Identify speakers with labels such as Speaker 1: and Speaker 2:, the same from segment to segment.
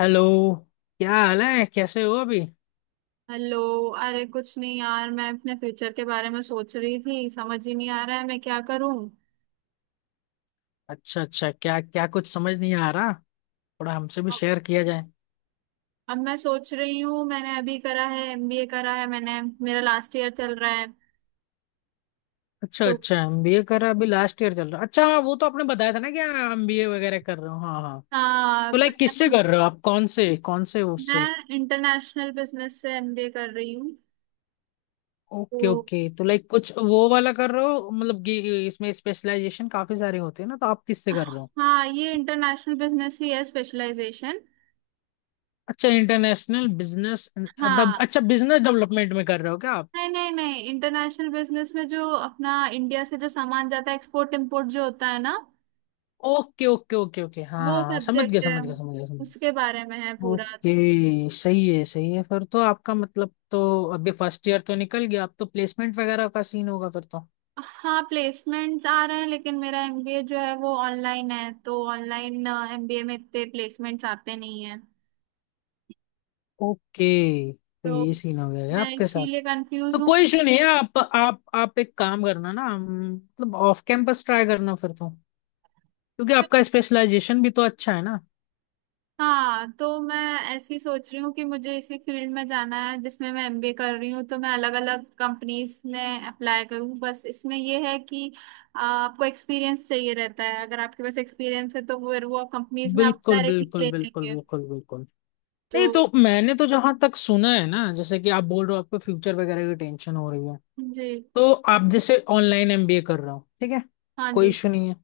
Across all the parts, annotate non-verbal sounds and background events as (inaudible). Speaker 1: Hello. क्या हाल है, कैसे हो अभी।
Speaker 2: हेलो। अरे कुछ नहीं यार, मैं अपने फ्यूचर के बारे में सोच रही थी। समझ ही नहीं आ रहा है मैं क्या करूं।
Speaker 1: अच्छा अच्छा, क्या क्या कुछ समझ नहीं आ रहा? थोड़ा हमसे भी
Speaker 2: अब
Speaker 1: शेयर किया जाए।
Speaker 2: अब मैं सोच रही हूँ, मैंने अभी करा है, एमबीए करा है मैंने। मेरा लास्ट ईयर चल रहा है।
Speaker 1: अच्छा
Speaker 2: तो
Speaker 1: अच्छा, एमबीए कर रहा, अभी लास्ट ईयर चल रहा। अच्छा हाँ, वो तो आपने बताया था ना, क्या एमबीए वगैरह कर रहे हो? हाँ हाँ।
Speaker 2: हाँ।
Speaker 1: तो लाइक किससे कर रहे हो आप, कौन से उससे?
Speaker 2: मैं इंटरनेशनल बिजनेस से एमबीए कर रही हूँ।
Speaker 1: ओके
Speaker 2: तो
Speaker 1: ओके, तो लाइक कुछ वो वाला कर रहे हो, मतलब कि इसमें स्पेशलाइजेशन काफी सारे होते हैं ना, तो आप किससे कर रहे हो?
Speaker 2: हाँ, ये इंटरनेशनल बिजनेस ही है स्पेशलाइजेशन।
Speaker 1: अच्छा, इंटरनेशनल बिजनेस।
Speaker 2: हाँ।
Speaker 1: अच्छा, बिजनेस डेवलपमेंट में कर रहे हो क्या आप?
Speaker 2: नहीं नहीं नहीं, इंटरनेशनल बिजनेस में जो अपना इंडिया से जो सामान जाता है, एक्सपोर्ट इम्पोर्ट जो होता है ना,
Speaker 1: ओके ओके ओके ओके, हाँ
Speaker 2: वो
Speaker 1: हाँ हाँ, समझ गया
Speaker 2: सब्जेक्ट है।
Speaker 1: समझ गया समझ गया समझ गया।
Speaker 2: उसके बारे में है पूरा।
Speaker 1: ओके, सही है सही है। फिर तो आपका मतलब तो अभी फर्स्ट ईयर तो निकल गया, अब तो प्लेसमेंट वगैरह का सीन होगा फिर तो।
Speaker 2: हाँ, प्लेसमेंट आ रहे हैं लेकिन मेरा एमबीए जो है वो ऑनलाइन है, तो ऑनलाइन एमबीए में इतने प्लेसमेंट्स आते नहीं है।
Speaker 1: ओके, तो
Speaker 2: तो
Speaker 1: ये सीन हो गया है
Speaker 2: मैं
Speaker 1: आपके साथ।
Speaker 2: इसीलिए कंफ्यूज
Speaker 1: तो
Speaker 2: हूँ।
Speaker 1: कोई इशू नहीं है, आप एक काम करना ना, मतलब ऑफ कैंपस ट्राई करना फिर तो। क्योंकि आपका स्पेशलाइजेशन भी तो अच्छा है ना।
Speaker 2: हाँ, तो मैं ऐसी सोच रही हूँ कि मुझे इसी फील्ड में जाना है जिसमें मैं एमबीए कर रही हूँ, तो मैं अलग अलग कंपनीज में अप्लाई करूँ। बस इसमें यह है कि आपको एक्सपीरियंस चाहिए रहता है। अगर आपके पास एक्सपीरियंस है तो फिर वो कंपनीज में आप
Speaker 1: बिल्कुल
Speaker 2: डायरेक्टली
Speaker 1: बिल्कुल
Speaker 2: ले
Speaker 1: बिल्कुल
Speaker 2: लेंगे।
Speaker 1: बिल्कुल बिल्कुल।
Speaker 2: तो
Speaker 1: नहीं तो मैंने तो जहां तक सुना है ना, जैसे कि आप बोल रहे हो आपको फ्यूचर वगैरह की टेंशन हो रही है,
Speaker 2: जी।
Speaker 1: तो आप जैसे ऑनलाइन एमबीए कर रहे हो, ठीक है,
Speaker 2: हाँ
Speaker 1: कोई
Speaker 2: जी।
Speaker 1: इशू नहीं है।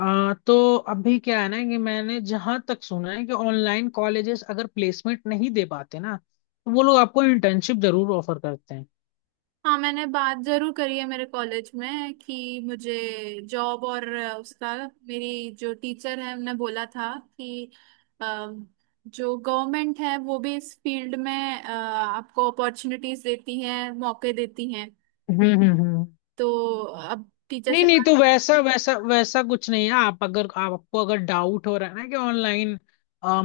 Speaker 1: तो अभी क्या है ना कि मैंने जहां तक सुना है कि ऑनलाइन कॉलेजेस अगर प्लेसमेंट नहीं दे पाते ना, तो वो लोग आपको इंटर्नशिप जरूर ऑफर करते हैं।
Speaker 2: हाँ, मैंने बात जरूर करी है मेरे कॉलेज में कि मुझे जॉब और उसका, मेरी जो टीचर है उन्होंने बोला था कि अ, जो गवर्नमेंट है वो भी इस फील्ड में आपको अपॉर्चुनिटीज देती है, मौके देती हैं।
Speaker 1: हम्म हम्म हम्म।
Speaker 2: तो अब टीचर
Speaker 1: नहीं
Speaker 2: से
Speaker 1: नहीं,
Speaker 2: बात।
Speaker 1: तो वैसा वैसा वैसा कुछ नहीं है। आप अगर आपको अगर डाउट हो रहा है ना कि ऑनलाइन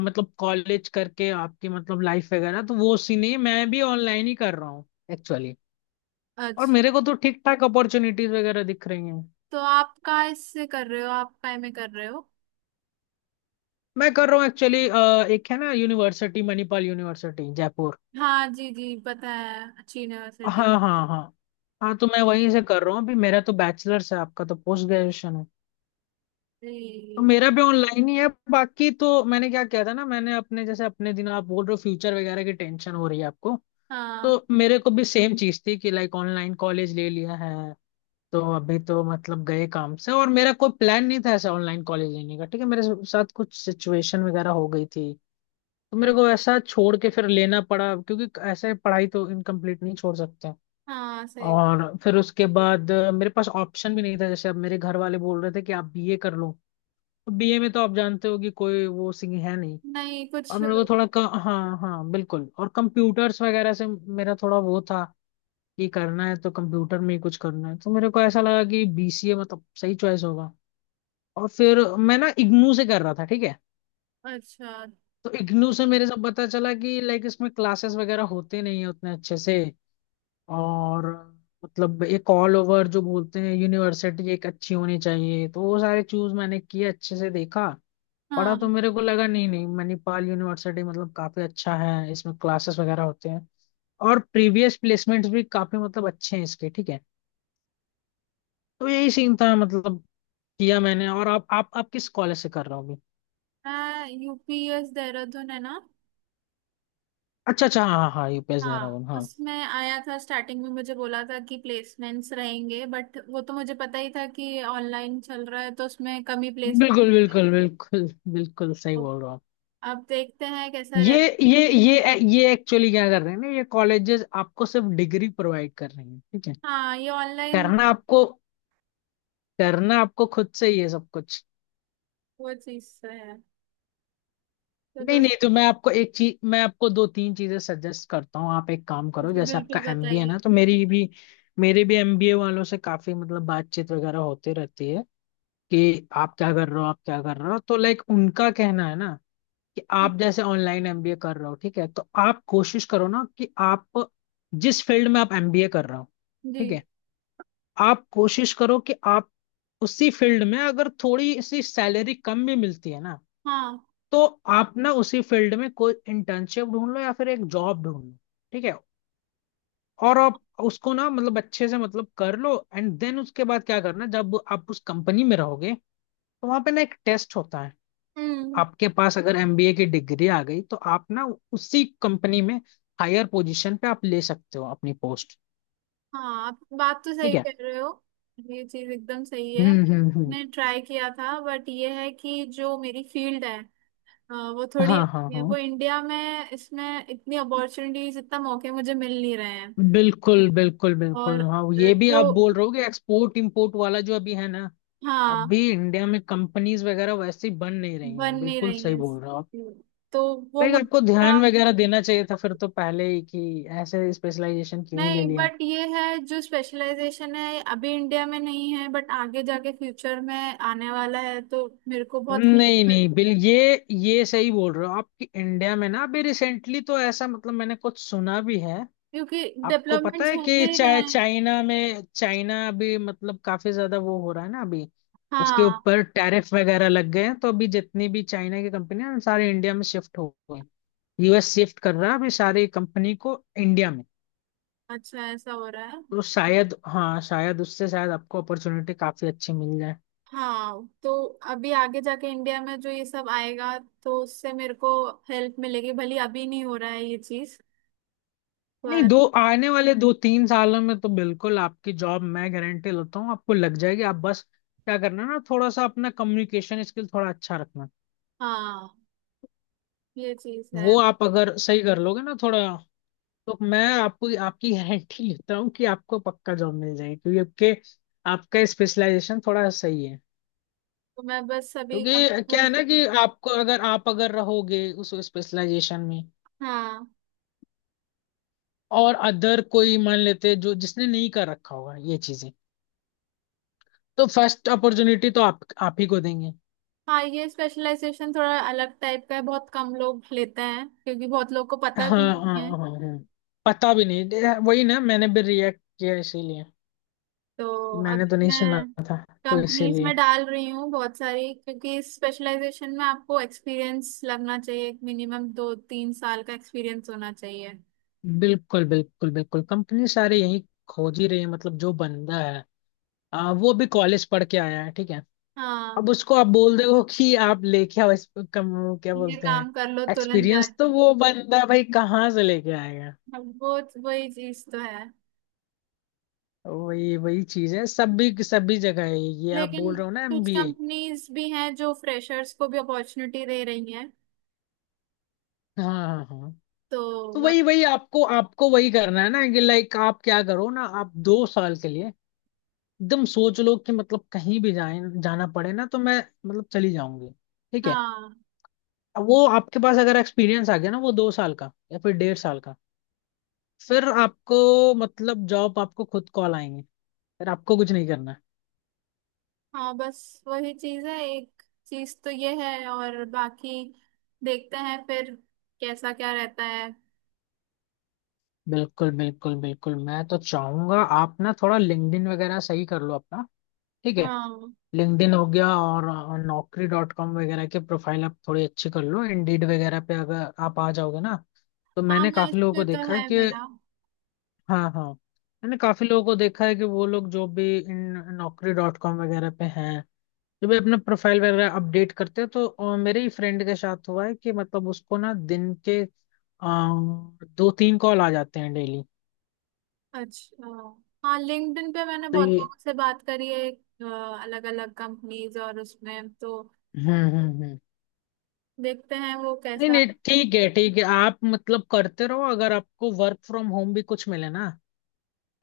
Speaker 1: मतलब कॉलेज करके आपकी मतलब लाइफ वगैरह, तो वो सीन नहीं है। मैं भी ऑनलाइन ही कर रहा हूँ एक्चुअली। और
Speaker 2: अच्छा।
Speaker 1: मेरे को तो ठीक ठाक अपॉर्चुनिटीज वगैरह दिख रही हैं।
Speaker 2: तो आप का इससे कर रहे हो? आप काय में कर रहे हो?
Speaker 1: मैं कर रहा हूँ एक्चुअली, एक है ना यूनिवर्सिटी, मणिपाल यूनिवर्सिटी जयपुर।
Speaker 2: हाँ जी जी, पता है, अच्छी
Speaker 1: हाँ
Speaker 2: यूनिवर्सिटी।
Speaker 1: हाँ हाँ। हाँ तो मैं वहीं से कर रहा हूँ अभी। मेरा तो बैचलर्स है, आपका तो पोस्ट ग्रेजुएशन है। तो
Speaker 2: जी।
Speaker 1: मेरा भी ऑनलाइन ही है। बाकी तो मैंने क्या किया था ना, मैंने अपने जैसे अपने दिन आप बोल रहे हो फ्यूचर वगैरह की टेंशन हो रही है आपको,
Speaker 2: हाँ।
Speaker 1: तो मेरे को भी सेम चीज थी कि लाइक ऑनलाइन कॉलेज ले लिया है। तो अभी तो मतलब गए काम से, और मेरा कोई प्लान नहीं था ऐसा ऑनलाइन कॉलेज लेने का, ठीक है। मेरे साथ कुछ सिचुएशन वगैरह हो गई थी, तो मेरे को ऐसा छोड़ के फिर लेना पड़ा, क्योंकि ऐसे पढ़ाई तो इनकम्प्लीट नहीं छोड़ सकते।
Speaker 2: हाँ सही।
Speaker 1: और फिर उसके बाद मेरे पास ऑप्शन भी नहीं था, जैसे अब मेरे घर वाले बोल रहे थे कि आप बीए कर लो। तो बीए में तो आप जानते हो कि कोई वो सिंह है नहीं,
Speaker 2: नहीं कुछ।
Speaker 1: और मेरे को थोड़ा हाँ हाँ बिल्कुल। और कंप्यूटर्स वगैरह से मेरा थोड़ा वो था कि करना है तो कंप्यूटर में ही कुछ करना है। तो मेरे को ऐसा लगा कि बीसीए मतलब सही चॉइस होगा। और फिर मैं ना इग्नू से कर रहा था, ठीक है।
Speaker 2: अच्छा।
Speaker 1: तो इग्नू से मेरे से पता चला कि लाइक इसमें क्लासेस वगैरह होते नहीं है उतने अच्छे से। और मतलब एक ऑल ओवर जो बोलते हैं यूनिवर्सिटी एक अच्छी होनी चाहिए, तो वो सारे चूज मैंने किए, अच्छे से देखा पढ़ा। तो
Speaker 2: हाँ,
Speaker 1: मेरे को लगा नहीं नहीं, मणिपाल यूनिवर्सिटी मतलब काफी अच्छा है, इसमें क्लासेस वगैरह होते हैं, और प्रीवियस प्लेसमेंट्स भी काफी मतलब अच्छे हैं इसके, ठीक है। तो यही सीन था मतलब, किया मैंने। और आप किस कॉलेज से कर रहे हो अभी?
Speaker 2: मैं यूपीएस देहरादून है ना।
Speaker 1: अच्छा अच्छा, हाँ हाँ हाँ, यूपीएस दे रहा
Speaker 2: हाँ,
Speaker 1: हूँ हाँ।
Speaker 2: उसमें आया था, स्टार्टिंग में मुझे बोला था कि प्लेसमेंट्स रहेंगे, बट वो तो मुझे पता ही था कि ऑनलाइन चल रहा है तो उसमें कमी प्लेसमेंट।
Speaker 1: बिल्कुल बिल्कुल बिल्कुल, बिल्कुल सही बोल रहा।
Speaker 2: अब देखते हैं कैसा रहता।
Speaker 1: ये ये एक्चुअली क्या कर रहे हैं ना, ये कॉलेजेस आपको सिर्फ डिग्री प्रोवाइड कर रहे हैं, ठीक है।
Speaker 2: हाँ ये ऑनलाइन।
Speaker 1: करना आपको करना आपको खुद से ही है सब कुछ।
Speaker 2: वो चीज से है। तो
Speaker 1: नहीं
Speaker 2: बस।
Speaker 1: नहीं, तो मैं आपको दो तीन चीजें सजेस्ट करता हूँ। आप एक काम करो,
Speaker 2: जी
Speaker 1: जैसे
Speaker 2: बिल्कुल,
Speaker 1: आपका एमबीए
Speaker 2: बताइए।
Speaker 1: ना, तो मेरी भी मेरे भी एमबीए वालों से काफी मतलब बातचीत वगैरह होती रहती है। कि आप क्या कर रहे हो, आप क्या कर रहे हो? तो लाइक उनका कहना है ना कि
Speaker 2: हम्म।
Speaker 1: आप जैसे ऑनलाइन एमबीए कर रहे हो, ठीक है, तो आप कोशिश करो ना कि आप जिस फील्ड में आप एमबीए कर रहे हो,
Speaker 2: जी।
Speaker 1: ठीक है, आप कोशिश करो कि आप उसी फील्ड में अगर थोड़ी सी सैलरी कम भी मिलती है ना,
Speaker 2: हाँ।
Speaker 1: तो आप ना उसी फील्ड में कोई इंटर्नशिप ढूंढ लो या फिर एक जॉब ढूंढ लो, ठीक है, और आप उसको ना मतलब अच्छे से मतलब कर लो, एंड देन उसके बाद क्या करना, जब आप उस कंपनी में रहोगे तो वहां पे ना एक टेस्ट होता है।
Speaker 2: हम्म।
Speaker 1: आपके पास अगर एमबीए की डिग्री आ गई तो आप ना उसी कंपनी में हायर पोजीशन पे आप ले सकते हो अपनी पोस्ट,
Speaker 2: हाँ, आप बात तो
Speaker 1: ठीक
Speaker 2: सही
Speaker 1: है।
Speaker 2: कह रहे हो। ये चीज एकदम सही है,
Speaker 1: हम्म,
Speaker 2: मैंने ट्राई किया था, बट ये है कि जो मेरी फील्ड है। हाँ, वो थोड़ी
Speaker 1: हाँ हाँ
Speaker 2: अलग है,
Speaker 1: हाँ,
Speaker 2: वो इंडिया में इसमें इतनी अपॉर्चुनिटीज, इतना मौके मुझे मिल नहीं रहे हैं।
Speaker 1: बिल्कुल बिल्कुल
Speaker 2: और
Speaker 1: बिल्कुल। हाँ ये भी
Speaker 2: जो।
Speaker 1: आप बोल रहे हो कि एक्सपोर्ट इंपोर्ट वाला जो अभी है ना,
Speaker 2: हाँ।
Speaker 1: अभी इंडिया में कंपनीज वगैरह वैसे ही बन नहीं रही
Speaker 2: बन
Speaker 1: हैं,
Speaker 2: नहीं
Speaker 1: बिल्कुल
Speaker 2: रही
Speaker 1: सही
Speaker 2: है।
Speaker 1: बोल रहे हो आप।
Speaker 2: तो वो
Speaker 1: लाइक आपको
Speaker 2: मुद्दा।
Speaker 1: ध्यान वगैरह देना चाहिए था फिर तो पहले ही, कि ऐसे स्पेशलाइजेशन क्यों ही ले
Speaker 2: नहीं,
Speaker 1: लिया।
Speaker 2: बट ये है जो स्पेशलाइजेशन है अभी इंडिया में नहीं है, बट आगे जाके फ्यूचर में आने वाला है तो मेरे को बहुत हेल्प
Speaker 1: नहीं नहीं,
Speaker 2: करेगा।
Speaker 1: बिल ये सही बोल रहे हो आपकी। इंडिया में ना अभी रिसेंटली तो ऐसा मतलब मैंने कुछ सुना भी है।
Speaker 2: क्योंकि
Speaker 1: आपको पता
Speaker 2: डेवलपमेंट्स
Speaker 1: है
Speaker 2: होते
Speaker 1: कि
Speaker 2: ही रहे हैं।
Speaker 1: चाइना अभी मतलब काफी ज्यादा वो हो रहा है ना अभी, उसके
Speaker 2: हाँ।
Speaker 1: ऊपर टैरिफ वगैरह लग गए हैं, तो अभी जितनी भी चाइना की कंपनी है सारे इंडिया में शिफ्ट हो गए। यूएस शिफ्ट कर रहा है अभी सारी कंपनी को इंडिया में।
Speaker 2: अच्छा, ऐसा हो रहा है।
Speaker 1: तो शायद, हाँ शायद उससे शायद आपको अपॉर्चुनिटी काफी अच्छी मिल जाए।
Speaker 2: हाँ, तो अभी आगे जाके इंडिया में जो ये सब आएगा तो उससे मेरे को हेल्प मिलेगी भली, अभी नहीं हो रहा है ये चीज।
Speaker 1: नहीं,
Speaker 2: पर
Speaker 1: दो आने वाले दो तीन सालों में तो बिल्कुल आपकी जॉब मैं गारंटी लेता हूँ, आपको लग जाएगी। आप बस क्या करना ना, थोड़ा सा अपना कम्युनिकेशन स्किल थोड़ा अच्छा रखना।
Speaker 2: हाँ, ये चीज है।
Speaker 1: वो आप अगर सही कर लोगे ना थोड़ा, तो मैं आपको आपकी गारंटी लेता हूँ कि आपको पक्का जॉब मिल जाएगी, क्योंकि आपके आपका स्पेशलाइजेशन थोड़ा सही है।
Speaker 2: तो मैं बस अभी
Speaker 1: क्योंकि क्या है ना कि आपको अगर आप अगर रहोगे उस स्पेशलाइजेशन में,
Speaker 2: हाँ
Speaker 1: और अदर कोई मान लेते जो जिसने नहीं कर रखा होगा ये चीजें, तो फर्स्ट अपॉर्चुनिटी तो आप ही को देंगे।
Speaker 2: हाँ, ये स्पेशलाइजेशन थोड़ा अलग टाइप का है, बहुत कम लोग लेते हैं, क्योंकि बहुत लोग को
Speaker 1: हाँ
Speaker 2: पता भी
Speaker 1: हाँ
Speaker 2: नहीं है।
Speaker 1: हाँ हाँ हाँ। पता भी नहीं वही ना, मैंने भी रिएक्ट किया इसीलिए।
Speaker 2: तो
Speaker 1: मैंने तो
Speaker 2: अभी
Speaker 1: नहीं सुना
Speaker 2: मैं
Speaker 1: था, तो
Speaker 2: कंपनीज
Speaker 1: इसीलिए।
Speaker 2: में डाल रही हूँ बहुत सारी, क्योंकि इस स्पेशलाइजेशन में आपको एक्सपीरियंस लगना चाहिए, मिनिमम 2-3 साल का एक्सपीरियंस होना चाहिए।
Speaker 1: बिल्कुल बिल्कुल बिल्कुल, कंपनी सारे यही खोज ही रही है, मतलब जो बंदा है वो भी कॉलेज पढ़ के आया है, ठीक है।
Speaker 2: हाँ,
Speaker 1: अब उसको आप बोल दो (laughs) कि आप लेके आओ इस, कम क्या
Speaker 2: ये
Speaker 1: बोलते हैं,
Speaker 2: काम कर लो तुरंत
Speaker 1: एक्सपीरियंस तो
Speaker 2: जाके।
Speaker 1: वो बंदा भाई कहाँ से लेके आएगा।
Speaker 2: अब वो, वही चीज तो है।
Speaker 1: वही वही चीज है, सभी सभी जगह है, ये आप
Speaker 2: लेकिन
Speaker 1: बोल रहे हो ना
Speaker 2: कुछ
Speaker 1: एमबीए।
Speaker 2: कंपनीज भी हैं जो फ्रेशर्स को भी अपॉर्चुनिटी दे रही हैं।
Speaker 1: हाँ हाँ हाँ।
Speaker 2: तो
Speaker 1: तो
Speaker 2: बस।
Speaker 1: वही वही आपको आपको वही करना है ना, कि लाइक आप क्या करो ना, आप 2 साल के लिए एकदम सोच लो कि मतलब कहीं भी जाए जाना पड़े ना तो मैं मतलब चली जाऊंगी, ठीक है।
Speaker 2: हाँ
Speaker 1: अब वो आपके पास अगर एक्सपीरियंस आ गया ना, वो 2 साल का या फिर डेढ़ साल का, फिर आपको मतलब जॉब आपको खुद कॉल आएंगे, फिर आपको कुछ नहीं करना है।
Speaker 2: हाँ, बस वही चीज है, एक चीज तो ये है, और बाकी देखते हैं फिर कैसा क्या रहता है।
Speaker 1: बिल्कुल बिल्कुल बिल्कुल, मैं तो चाहूंगा आप ना थोड़ा लिंक्डइन वगैरह सही कर लो अपना, ठीक है।
Speaker 2: हाँ
Speaker 1: लिंक्डइन हो गया, और naukri.com वगैरह के प्रोफाइल आप थोड़ी अच्छी कर लो, इंडीड वगैरह पे अगर आप आ जाओगे ना, तो
Speaker 2: हाँ,
Speaker 1: मैंने
Speaker 2: मैं इस
Speaker 1: काफी लोगों
Speaker 2: पे
Speaker 1: को
Speaker 2: तो
Speaker 1: देखा है
Speaker 2: है
Speaker 1: कि,
Speaker 2: मेरा।
Speaker 1: हाँ हाँ, मैंने काफी लोगों को देखा है कि वो लोग जो भी इन naukri.com वगैरह पे हैं, जो भी अपना प्रोफाइल वगैरह अपडेट करते हैं, तो मेरे ही फ्रेंड के साथ हुआ है कि मतलब उसको ना दिन के अ, दो तीन कॉल आ जाते हैं डेली।
Speaker 2: अच्छा। हाँ, लिंक्डइन पे मैंने
Speaker 1: तो
Speaker 2: बहुत
Speaker 1: ये,
Speaker 2: लोगों से बात करी है, अलग अलग कंपनीज, और उसमें तो
Speaker 1: हम्म,
Speaker 2: देखते हैं वो
Speaker 1: नहीं
Speaker 2: कैसा।
Speaker 1: नहीं, ठीक है ठीक है, आप मतलब करते रहो। अगर आपको वर्क फ्रॉम होम भी कुछ मिले ना,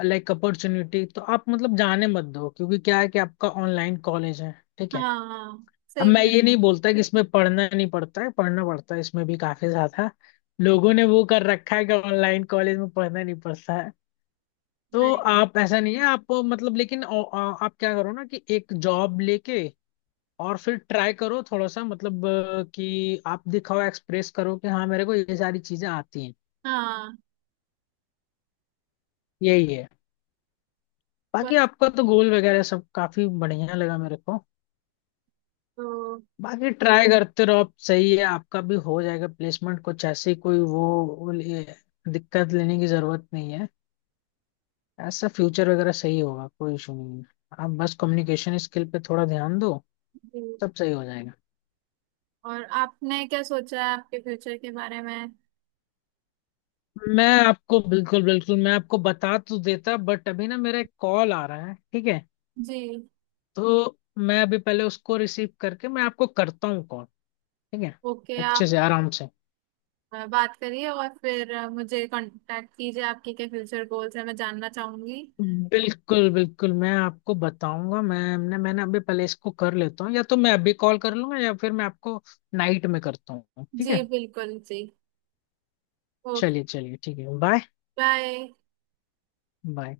Speaker 1: लाइक अपॉर्चुनिटी, तो आप मतलब जाने मत दो, क्योंकि क्या है कि आपका ऑनलाइन कॉलेज है, ठीक है।
Speaker 2: हाँ
Speaker 1: अब
Speaker 2: सही
Speaker 1: मैं
Speaker 2: कह
Speaker 1: ये
Speaker 2: रहे
Speaker 1: नहीं
Speaker 2: हो।
Speaker 1: बोलता कि इसमें पढ़ना नहीं पड़ता है, पढ़ना पड़ता है इसमें भी काफी ज्यादा। लोगों ने वो कर रखा है कि ऑनलाइन कॉलेज में पढ़ना नहीं पड़ता है, तो
Speaker 2: नहीं।
Speaker 1: आप ऐसा नहीं है। आप मतलब लेकिन आप क्या करो ना, कि एक जॉब लेके, और फिर ट्राई करो थोड़ा सा मतलब कि आप दिखाओ एक्सप्रेस करो कि हाँ, मेरे को ये सारी चीजें आती हैं।
Speaker 2: हाँ
Speaker 1: यही है। बाकी
Speaker 2: बस।
Speaker 1: आपका तो गोल वगैरह सब काफी बढ़िया लगा मेरे को।
Speaker 2: तो
Speaker 1: बाकी ट्राई करते रहो आप, सही है, आपका भी हो जाएगा प्लेसमेंट। कुछ ऐसी कोई वो दिक्कत लेने की जरूरत नहीं है। ऐसा फ्यूचर वगैरह सही होगा, कोई इशू नहीं है। आप बस कम्युनिकेशन स्किल पे थोड़ा ध्यान दो,
Speaker 2: जी।
Speaker 1: सब सही हो जाएगा।
Speaker 2: और आपने क्या सोचा है आपके फ्यूचर के बारे में?
Speaker 1: मैं आपको बिल्कुल बिल्कुल, मैं आपको बता तो देता, बट अभी ना मेरा एक कॉल आ रहा है, ठीक है।
Speaker 2: जी।
Speaker 1: तो मैं अभी पहले उसको रिसीव करके मैं आपको करता हूँ कॉल, ठीक है,
Speaker 2: ओके,
Speaker 1: अच्छे
Speaker 2: आप
Speaker 1: से आराम से।
Speaker 2: बात करिए और फिर मुझे कांटेक्ट कीजिए, आपके क्या फ्यूचर गोल्स हैं मैं जानना चाहूंगी।
Speaker 1: बिल्कुल बिल्कुल मैं आपको बताऊंगा, मैंने अभी पहले इसको कर लेता हूँ, या तो मैं अभी कॉल कर लूंगा या फिर मैं आपको नाइट में करता हूँ, ठीक
Speaker 2: जी
Speaker 1: है।
Speaker 2: बिल्कुल, जी। ओके
Speaker 1: चलिए चलिए, ठीक है, बाय।
Speaker 2: बाय।
Speaker 1: बाय।